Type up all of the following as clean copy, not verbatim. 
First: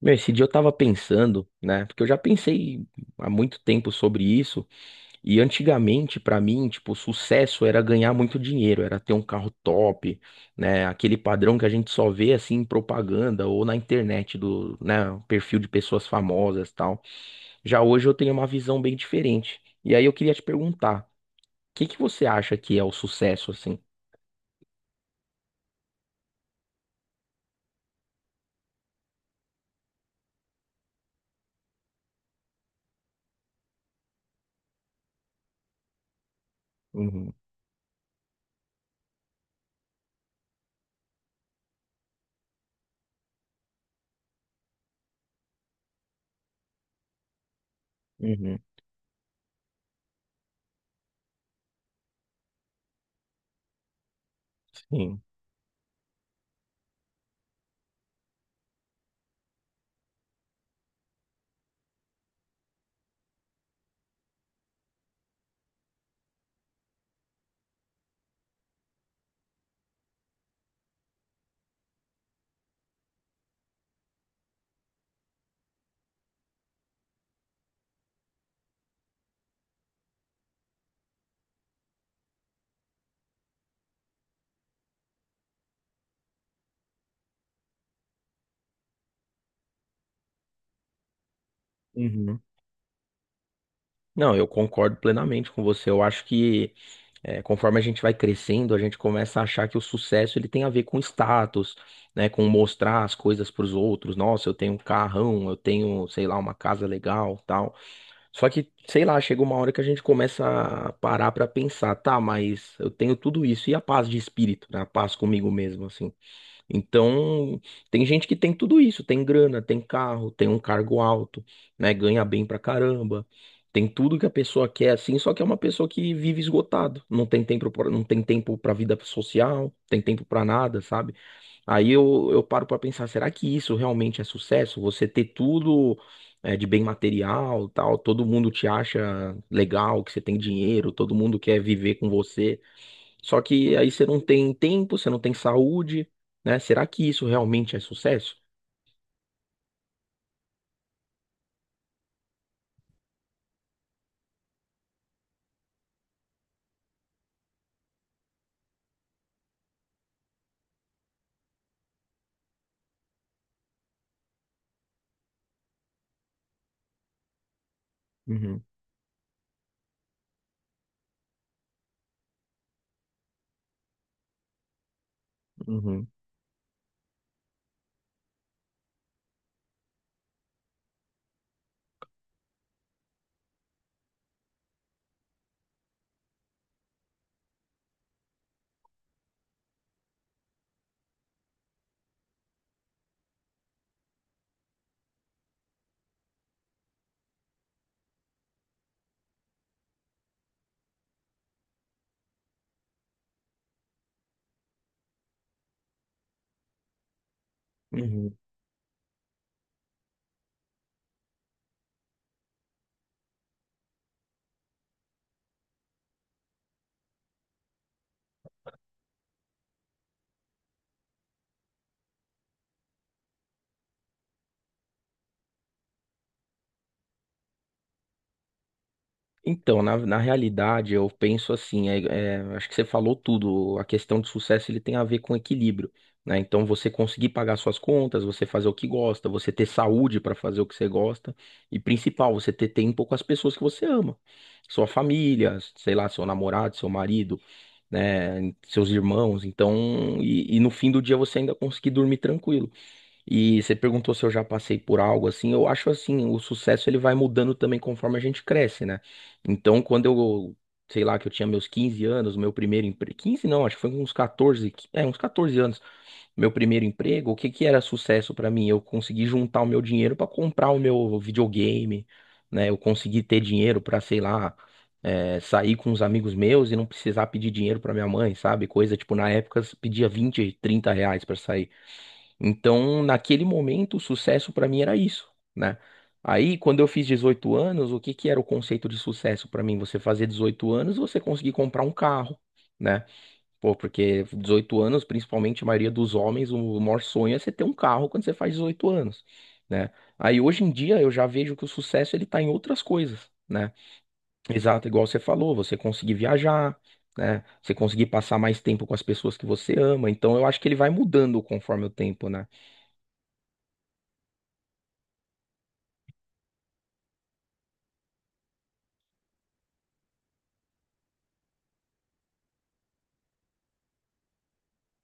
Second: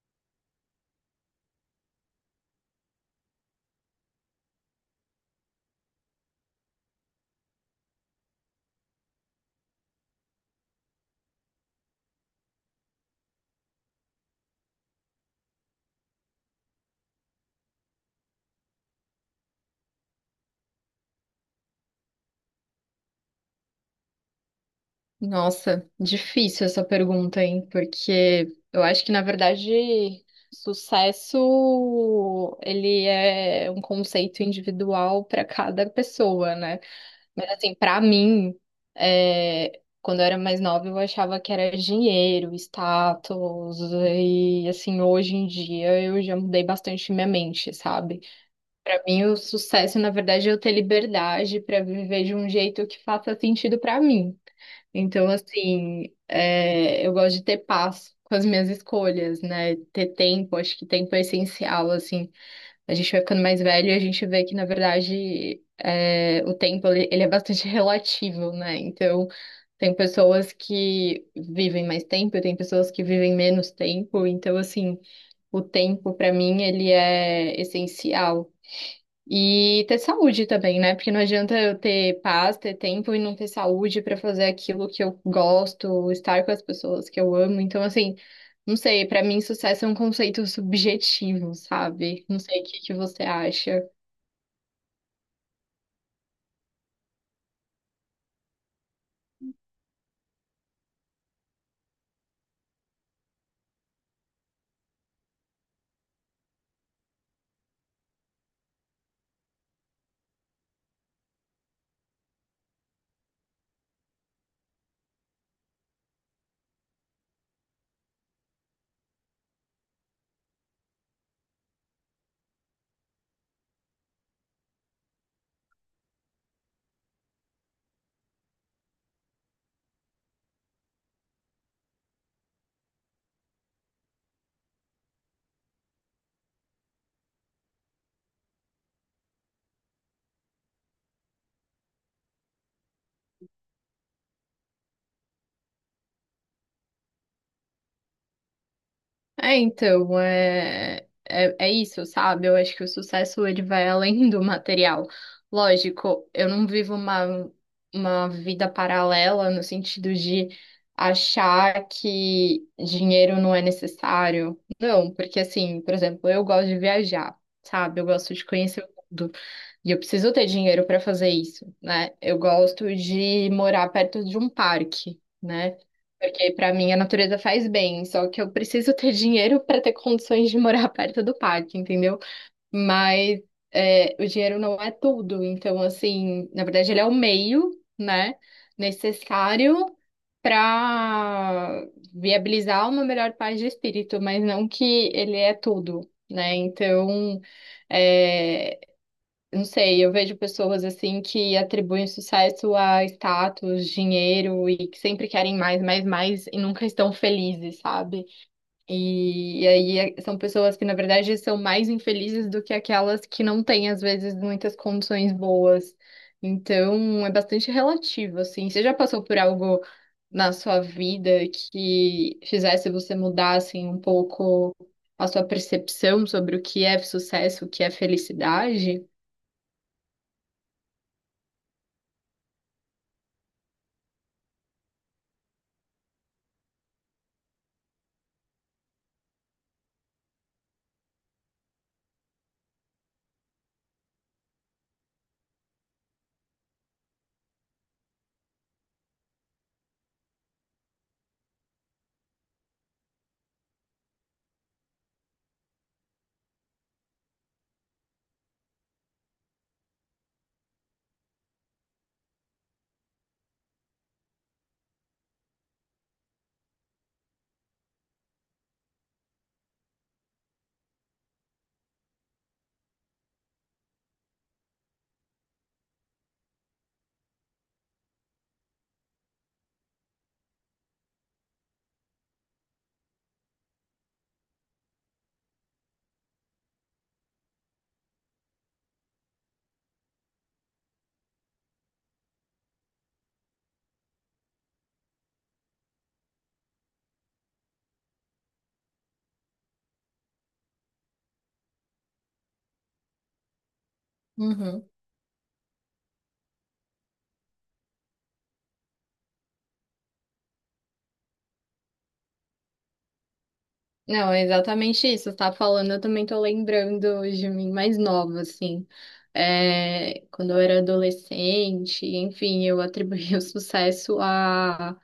Meu, esse dia eu tava pensando, né? Porque eu já pensei há muito tempo sobre isso, e antigamente, pra mim, tipo, o sucesso era ganhar muito dinheiro, era ter um carro top, né? Aquele padrão que a gente só vê assim em propaganda ou na internet do, né, perfil de pessoas famosas, e tal. Já hoje eu tenho uma visão bem diferente. E aí eu queria te perguntar, o que que você acha que é o sucesso assim? Nossa, difícil essa pergunta, hein? Porque eu acho que, na verdade, sucesso ele é um conceito individual para cada pessoa, né? Uhum, Mas assim, para mim, quando eu era mais nova, eu achava que era dinheiro, status, e assim, hoje em dia eu já mudei bastante minha mente, sabe? uhum, Para mim, o sucesso, na verdade, é eu ter liberdade para viver de um jeito que faça sentido para mim. sim. Então, assim, eu gosto de ter paz com as minhas escolhas, né? Ter tempo, acho que tempo é essencial, assim. A gente vai ficando mais velho e a gente vê que, na verdade, o tempo, ele é bastante relativo, né? Então, tem pessoas que vivem mais tempo, tem pessoas que vivem menos tempo. Então, assim, o tempo, para mim, ele é essencial. E ter saúde também, né? Porque não adianta eu ter paz, ter tempo e não ter saúde pra fazer aquilo que eu gosto, estar com as pessoas que eu amo. Então, assim, não sei, pra mim sucesso é um conceito subjetivo, sabe? Não Uhum. sei o que que você acha. Não, eu concordo plenamente com você. Eu acho que conforme a gente vai crescendo, a gente começa a achar que o sucesso ele tem a ver com status, né, com mostrar as coisas para os outros. Nossa, eu tenho um carrão, eu tenho, sei lá, uma casa legal, tal. Só que, sei lá, chega uma hora que a gente começa a parar para pensar, tá, mas eu tenho tudo isso e a paz de espírito, né, a paz comigo mesmo, assim. Então, tem gente que tem tudo isso, tem grana, tem carro, tem um cargo alto, né? Ganha bem pra caramba. Tem tudo que a pessoa quer, assim, só que é uma pessoa que vive esgotado, não tem tempo, não tem tempo para vida social, não tem tempo pra nada, sabe? Aí eu paro pra pensar, será que isso realmente é sucesso? Você ter tudo de bem material, tal, todo mundo te acha legal, que você tem dinheiro, todo mundo quer viver com você. Só que aí você não tem tempo, você não tem saúde, né? Será que isso realmente é sucesso? É, então, é isso, sabe? Eu acho que o sucesso ele vai além do material. Lógico, eu não vivo uma vida paralela no sentido de achar que dinheiro não é necessário. Não, porque assim, por exemplo, eu gosto de viajar, sabe? Eu gosto de Uhum, conhecer o mundo. E eu preciso ter dinheiro para fazer isso, né? Eu gosto de morar perto de um parque, né? uhum, Porque pra mim a natureza faz bem, só que eu preciso ter dinheiro pra ter condições de morar perto do parque, entendeu? Mas o dinheiro não é tudo, então assim, na verdade ele é o meio, né, necessário pra viabilizar uma melhor paz de espírito, mas não que ele é tudo, né? Então, é, não sei, eu vejo pessoas assim que atribuem sucesso a status, dinheiro e que sempre querem mais, mais, mais e nunca estão felizes, sabe? uhum. São pessoas que, na verdade, são mais infelizes do que aquelas que não têm, às vezes, muitas condições boas. Então, é bastante relativo, assim. Você já passou por algo na sua vida que fizesse você mudar, assim, um pouco a sua percepção sobre o que é sucesso, o que é felicidade? Então, na realidade, eu penso assim, acho que você falou tudo, a questão de sucesso ele tem a ver com equilíbrio, né? Então, você conseguir pagar suas contas, você fazer o que gosta, você ter saúde para fazer o que você gosta, e principal, você ter tempo com as pessoas que você ama, sua família, sei lá, seu namorado, seu marido, né, seus irmãos, então, e no fim do dia você ainda conseguir dormir tranquilo. E você perguntou se eu já passei por algo assim, eu acho assim, o sucesso ele vai mudando também conforme a gente cresce, né? Então, quando eu, sei lá, que eu tinha meus 15 anos, meu primeiro emprego, 15 não, acho que foi uns 14, uns 14 anos, meu primeiro emprego, o que que era sucesso pra mim? Eu consegui juntar o meu dinheiro pra comprar o meu videogame, né? Eu consegui ter dinheiro pra, sei lá, sair com os amigos meus e não precisar pedir dinheiro pra minha mãe, sabe? Coisa tipo, na época, se pedia 20 30 reais pra sair. Então, naquele momento, o sucesso pra mim era isso, né? Aí, quando eu fiz 18 anos, o que que era o conceito de sucesso pra mim? Você fazer 18 anos, você conseguir comprar um carro, né? Pô, porque 18 anos, principalmente a maioria dos homens, o maior sonho é você ter um carro quando você faz 18 anos, né? Aí hoje em dia eu já vejo que o sucesso ele tá em outras coisas, né? Exato, Uhum. igual você falou, você conseguir viajar, né? Você conseguir passar mais tempo com as pessoas que você ama. Então eu acho que ele vai mudando conforme o tempo, né? Não, é exatamente isso. Você tá falando, eu também tô lembrando de mim mais nova, assim. É, quando eu era adolescente, enfim, eu atribuía o sucesso a,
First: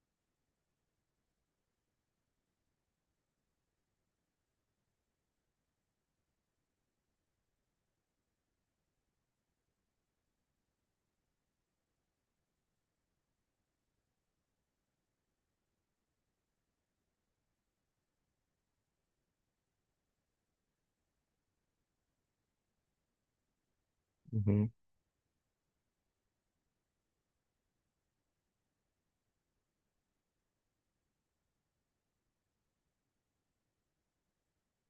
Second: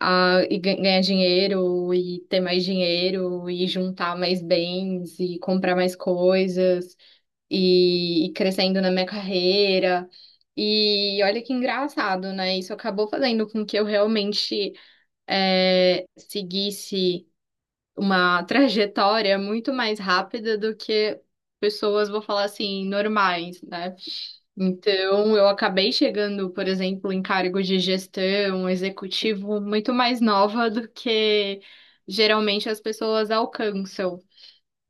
a e gan- ganhar dinheiro e ter mais dinheiro e juntar mais bens e comprar mais coisas e crescendo na minha carreira. E olha que engraçado, né? Isso acabou fazendo com que eu realmente seguisse uma trajetória muito mais rápida do que pessoas, vou falar assim, normais, né? Uhum, Então, eu acabei chegando, por exemplo, em cargos de gestão, executivo, muito mais nova do que geralmente as pessoas alcançam.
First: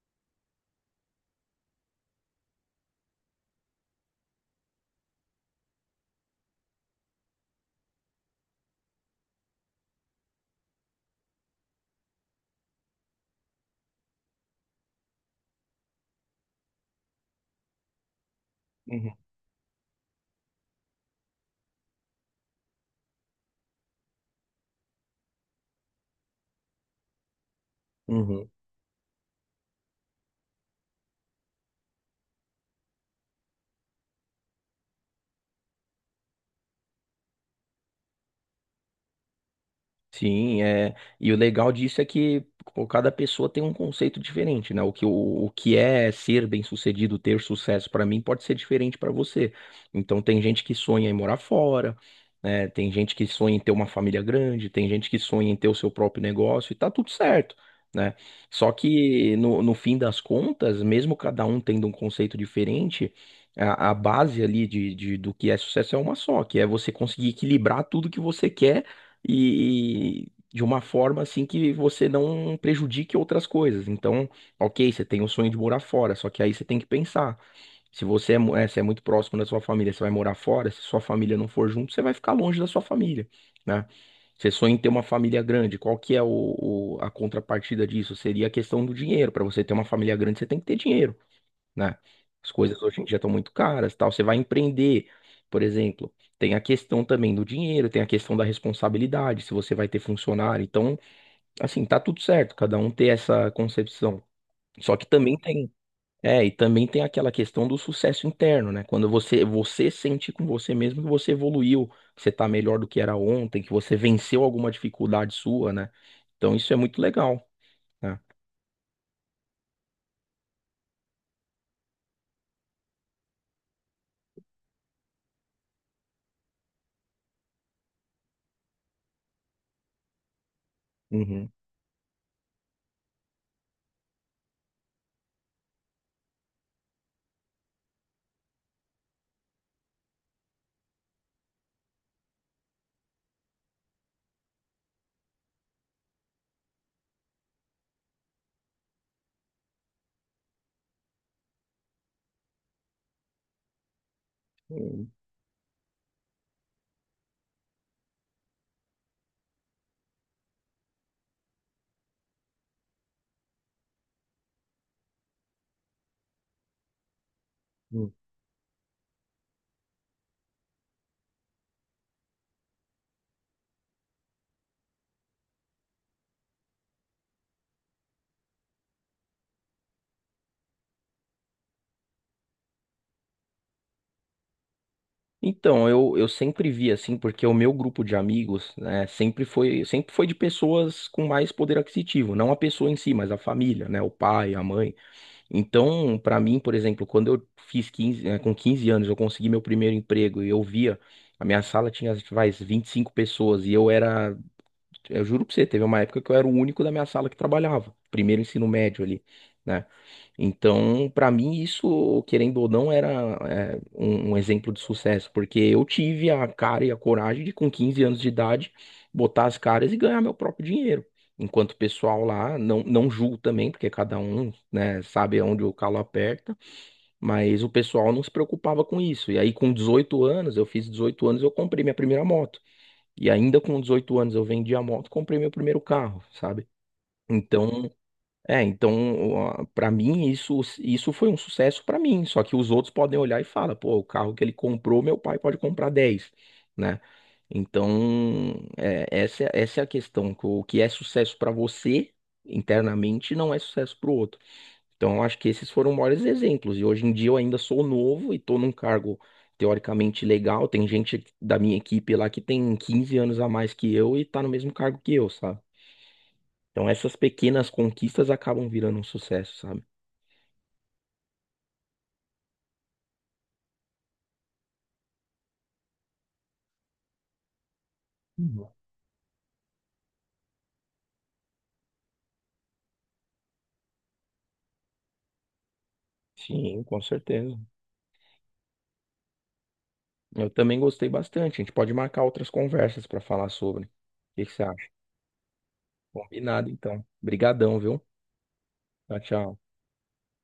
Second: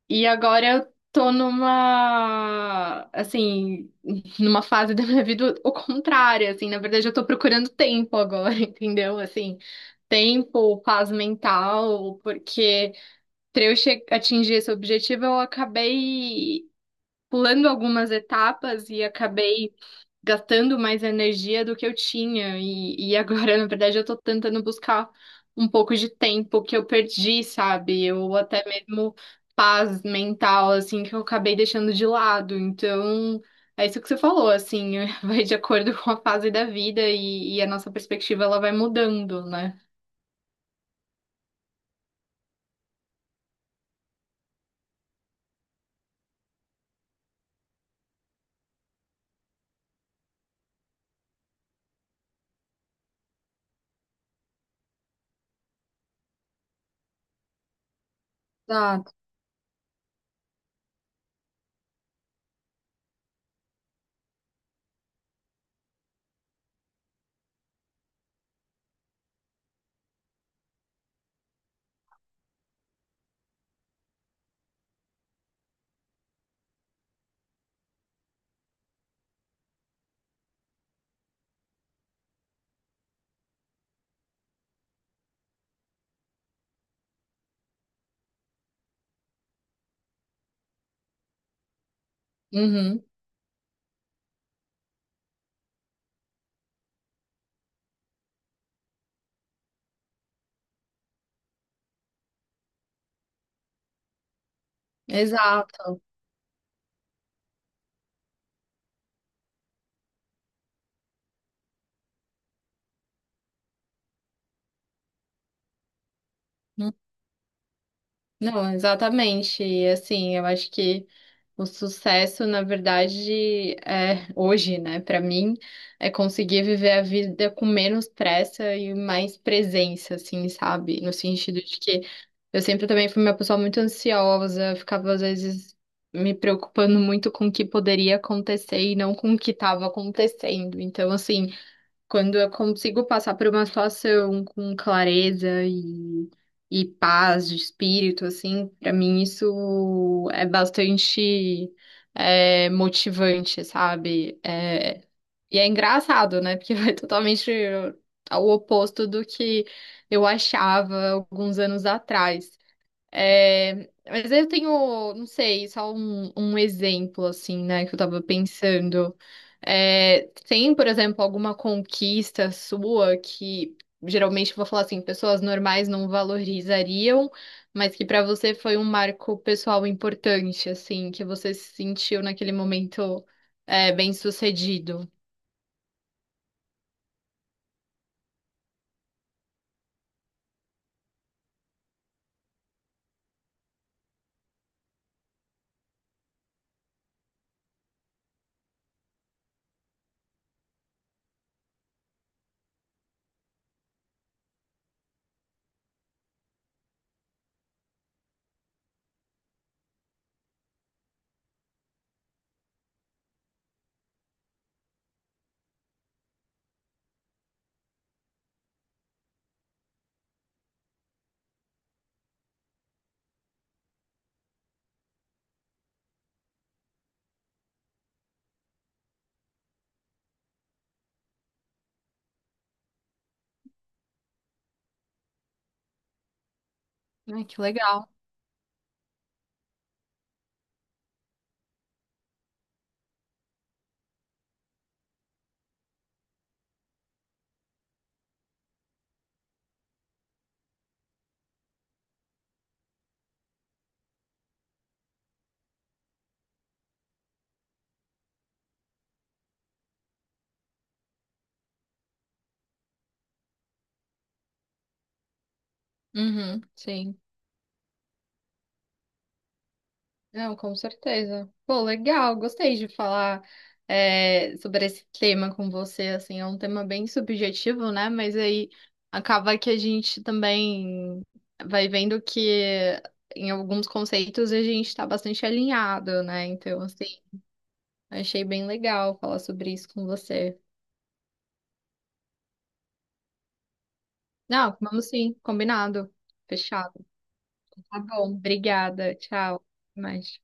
E agora eu tô numa, assim, numa fase da minha vida o contrário, assim, na verdade eu tô procurando tempo agora, entendeu? Assim, tempo, paz mental, porque para eu atingir esse objetivo, eu acabei pulando algumas etapas e uhum, acabei gastando mais energia do que eu tinha. E agora, na verdade, eu tô tentando buscar um pouco de tempo que eu perdi, sabe? Ou uhum. até mesmo paz mental, assim, que eu acabei deixando de lado. Então, é isso que você falou, assim, vai de acordo com a fase da vida e a nossa perspectiva ela vai mudando, né? Sim, é. E o legal disso é que pô, cada pessoa tem um conceito diferente, né? O que é ser bem-sucedido, ter sucesso para mim pode ser diferente para você. Então tem gente que sonha em morar fora, né? Tem gente que sonha em ter uma família grande, tem gente que sonha em ter o seu próprio negócio e tá tudo certo, né? Só Exato. que no fim das contas, mesmo cada um tendo um conceito diferente, a base ali do que é sucesso é uma só, que é você conseguir equilibrar tudo que você quer e de uma forma assim que você não prejudique outras coisas. Então, ok, você tem o sonho de morar fora, só que aí você tem que pensar. Se você é, mu- é, se é muito próximo da sua família, você vai morar fora. Se sua família não for junto, você vai ficar longe da sua família, né? Você sonha em ter uma família grande, qual que é a contrapartida disso? Seria a questão do dinheiro. Para você ter uma família grande, você tem que ter dinheiro, né? As coisas hoje em Uhum. dia estão muito caras, tal. Você vai empreender, por exemplo, tem a questão também do dinheiro, tem a questão da responsabilidade, se você vai ter funcionário. Então, assim, tá tudo certo, cada um ter essa concepção. Só que também tem, Exato. E também tem aquela questão do sucesso interno, né? Quando você sente com você mesmo que você evoluiu, que você tá melhor do que era ontem, que você venceu alguma dificuldade sua, né? Então, isso é muito legal, né? Não, exatamente. E assim, eu acho que o sucesso, na verdade, é hoje, né? Para mim, é conseguir viver a vida com menos pressa e mais presença, assim, sabe? No sentido de que eu sempre também fui uma pessoa muito ansiosa, ficava às vezes me preocupando muito com o que poderia acontecer e não com o que estava acontecendo. Então, assim, quando eu consigo passar por uma situação com clareza e paz de espírito, assim, pra mim isso é bastante motivante, sabe? É, Uhum. e é engraçado, né? Porque vai totalmente ao oposto do que eu achava alguns anos atrás. É, mas eu tenho, não sei, só um exemplo, assim, né, que eu tava pensando. É, tem, por exemplo, alguma conquista sua que, geralmente, eu vou falar assim, pessoas normais não valorizariam, mas que pra você foi um marco pessoal importante, assim, que você se sentiu naquele momento, bem-sucedido. Então, eu sempre vi assim, porque o meu grupo de amigos, né, sempre foi de pessoas com mais poder aquisitivo, não a pessoa em si, mas a família, né, o pai, a mãe. Então, pra mim, por exemplo, quando eu fiz 15, com 15 anos, eu consegui meu primeiro emprego e eu via, a minha sala tinha, vai, 25 pessoas e eu era, eu juro pra você, teve uma época que eu era o único da minha sala que trabalhava, primeiro ensino médio ali, né? Então, para mim, isso, querendo ou não, era um exemplo de sucesso, porque eu tive a cara e a coragem de, com 15 anos de idade, botar as caras e ganhar meu próprio dinheiro. Enquanto o pessoal lá, não, não julgo também, porque cada um, né, sabe onde o calo aperta, mas o pessoal não se preocupava com isso. E aí, com 18 anos, eu fiz 18 anos, eu comprei minha primeira moto. E ainda com 18 anos, eu vendi a moto, e comprei meu primeiro carro, sabe? Ai, que Então. legal. É, então, para mim, isso, foi um sucesso para mim. Só que os outros podem olhar e falar, pô, o carro que ele comprou, meu pai pode comprar 10, né? Então, essa é a questão. Que o que é sucesso para você internamente não é sucesso para o outro. Então, eu acho que esses foram maiores exemplos. E hoje em dia eu ainda sou novo e estou num cargo teoricamente legal. Tem gente da minha equipe lá que tem 15 anos a mais que eu e está no mesmo cargo que eu, sabe? Uhum, Então essas sim. pequenas conquistas acabam virando um sucesso, sabe? Não, com certeza. Pô, legal, gostei de falar sobre esse tema com você, assim, é um tema bem subjetivo, né? Mas Uhum. aí acaba que a gente também vai vendo que em alguns conceitos a gente tá bastante alinhado, né? Então, Sim, com assim, certeza. achei bem legal falar sobre isso com Eu você. também gostei bastante. A gente pode marcar outras conversas para falar sobre. O que que você Não, acha? vamos sim, combinado, Combinado, fechado. então. Obrigadão, Tá viu? bom, obrigada, Tchau, tchau. tchau. Até mais.